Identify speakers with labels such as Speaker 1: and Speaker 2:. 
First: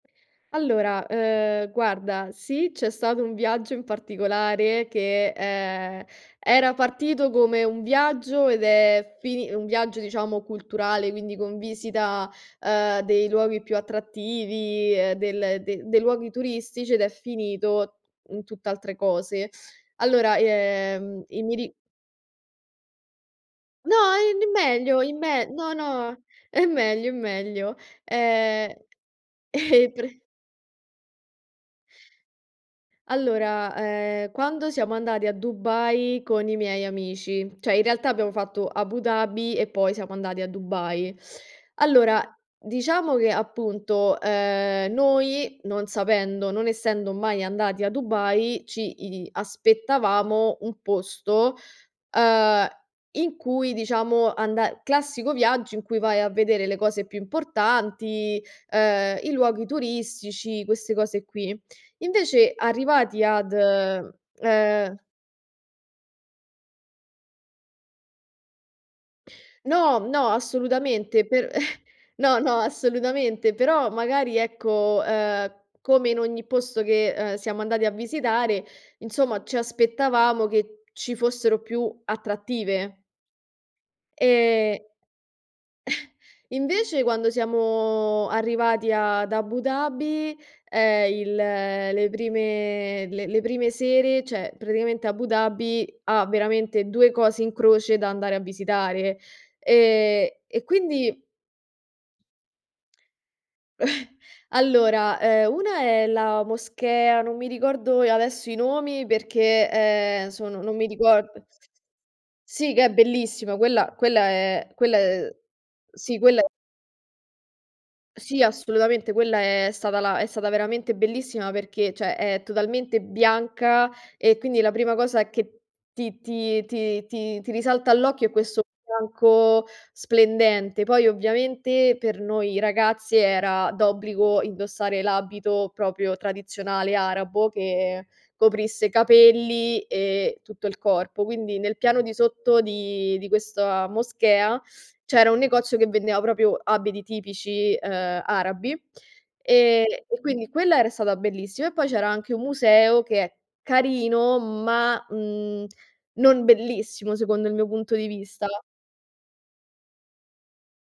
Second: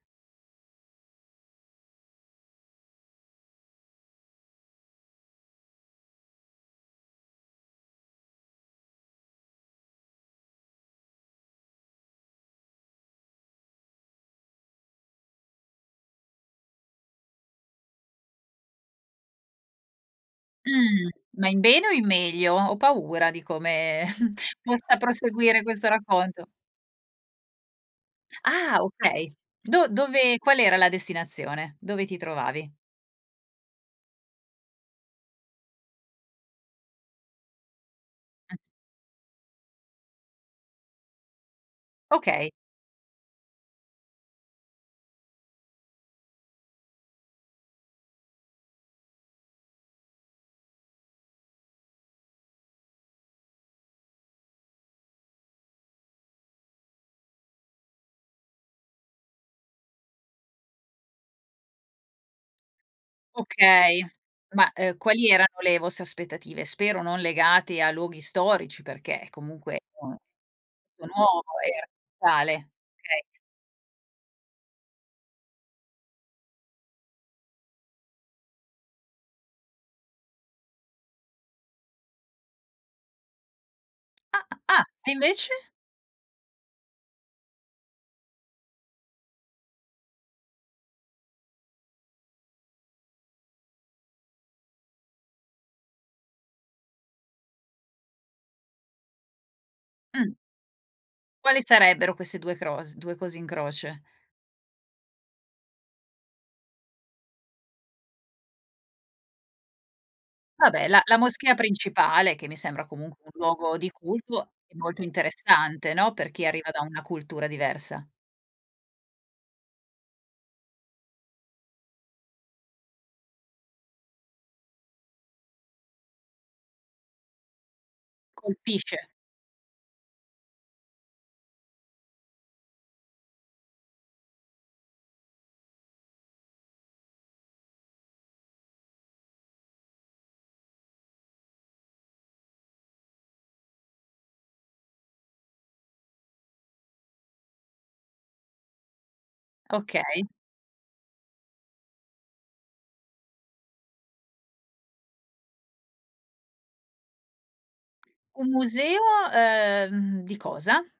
Speaker 1: Allora, ehm, guarda sì, c'è stato un viaggio in particolare che, ehm, era partito come un viaggio ed è fini un viaggio diciamo culturale, quindi con visita, ehm, dei luoghi più attrattivi, ehm, del dei luoghi turistici ed è finito in tutt'altre cose. Allora,
Speaker 2: Mhmm.
Speaker 1: ehm i
Speaker 2: Ma
Speaker 1: mi
Speaker 2: in
Speaker 1: ri
Speaker 2: bene o in meglio? Ho paura di
Speaker 1: No,
Speaker 2: come
Speaker 1: i in
Speaker 2: possa
Speaker 1: meglio in me
Speaker 2: proseguire
Speaker 1: no,
Speaker 2: questo
Speaker 1: no,
Speaker 2: racconto.
Speaker 1: in meglio, in meglio. Ehm,
Speaker 2: Ah, okay. Do
Speaker 1: pr
Speaker 2: dove qual era la destinazione? Dove ti trovavi?
Speaker 1: Allora, ehm, quando siamo andati a Dubai con i miei amici, cioè in realtà abbiamo
Speaker 2: Mh.
Speaker 1: fatto Abu Dhabi e poi siamo andati a Dubai. Allora,
Speaker 2: Okay.
Speaker 1: diciamo che, appunto, ehm, noi, non sapendo, non essendo mai andati a Dubai, ci i aspettavamo un posto, ehm, in cui, diciamo, anda classico viaggio in cui vai a vedere le cose più importanti, ehm, i luoghi turistici, queste cose qui. Invece, arrivati ad,
Speaker 2: Okay, ma,
Speaker 1: ehm
Speaker 2: ehm, quali erano le vostre aspettative? Spero non legate a luoghi storici perché comunque
Speaker 1: No, no,
Speaker 2: [unintelligible] e
Speaker 1: assolutamente. Per no, no,
Speaker 2: radicale, okay.
Speaker 1: assolutamente. Però magari, ecco, ehm, come in ogni posto che, ehm, siamo andati a visitare, insomma, ci aspettavamo che ci fossero più attrattive. E
Speaker 2: Ah, ah! E invece?
Speaker 1: invece, quando siamo arrivati ad Abu Dhabi, ehm, il le prime le le prime sere, cioè praticamente Abu Dhabi ha veramente 2 cose in croce da andare a visitare.
Speaker 2: Mh.
Speaker 1: E e quindi
Speaker 2: Quali sarebbero queste 2 cros 2 cose in croce?
Speaker 1: Allora, ehm, una è la moschea, non mi ricordo adesso i nomi perché, ehm, sono non
Speaker 2: Vabbè
Speaker 1: mi
Speaker 2: la la
Speaker 1: ricordo.
Speaker 2: moschea principale che mi
Speaker 1: Sì,
Speaker 2: sembra
Speaker 1: che è
Speaker 2: comunque un
Speaker 1: bellissima.
Speaker 2: luogo di
Speaker 1: Quella quella
Speaker 2: culto
Speaker 1: è
Speaker 2: è
Speaker 1: quella
Speaker 2: molto
Speaker 1: è
Speaker 2: interessante, no,
Speaker 1: sì
Speaker 2: per
Speaker 1: quella
Speaker 2: chi
Speaker 1: è
Speaker 2: arriva da una cultura diversa.
Speaker 1: Sì, assolutamente. Quella è stata la è stata veramente bellissima perché, cioè è totalmente bianca e quindi la prima cosa che ti ti ti ti ti risalta all'occhio è questo
Speaker 2: Colpisce.
Speaker 1: bianco splendente. Poi, ovviamente per noi ragazze era d'obbligo indossare l'abito proprio tradizionale arabo che coprisse capelli e tutto il corpo. Quindi nel piano di sotto di di questa moschea c'era un negozio che vendeva proprio abiti tipici, ehm, arabi e
Speaker 2: Okay.
Speaker 1: quindi quella era stata bellissima e poi c'era anche un museo che è carino ma, mhmm, non bellissimo secondo il mio punto di
Speaker 2: Un
Speaker 1: vista.
Speaker 2: museo, ehm, di cosa?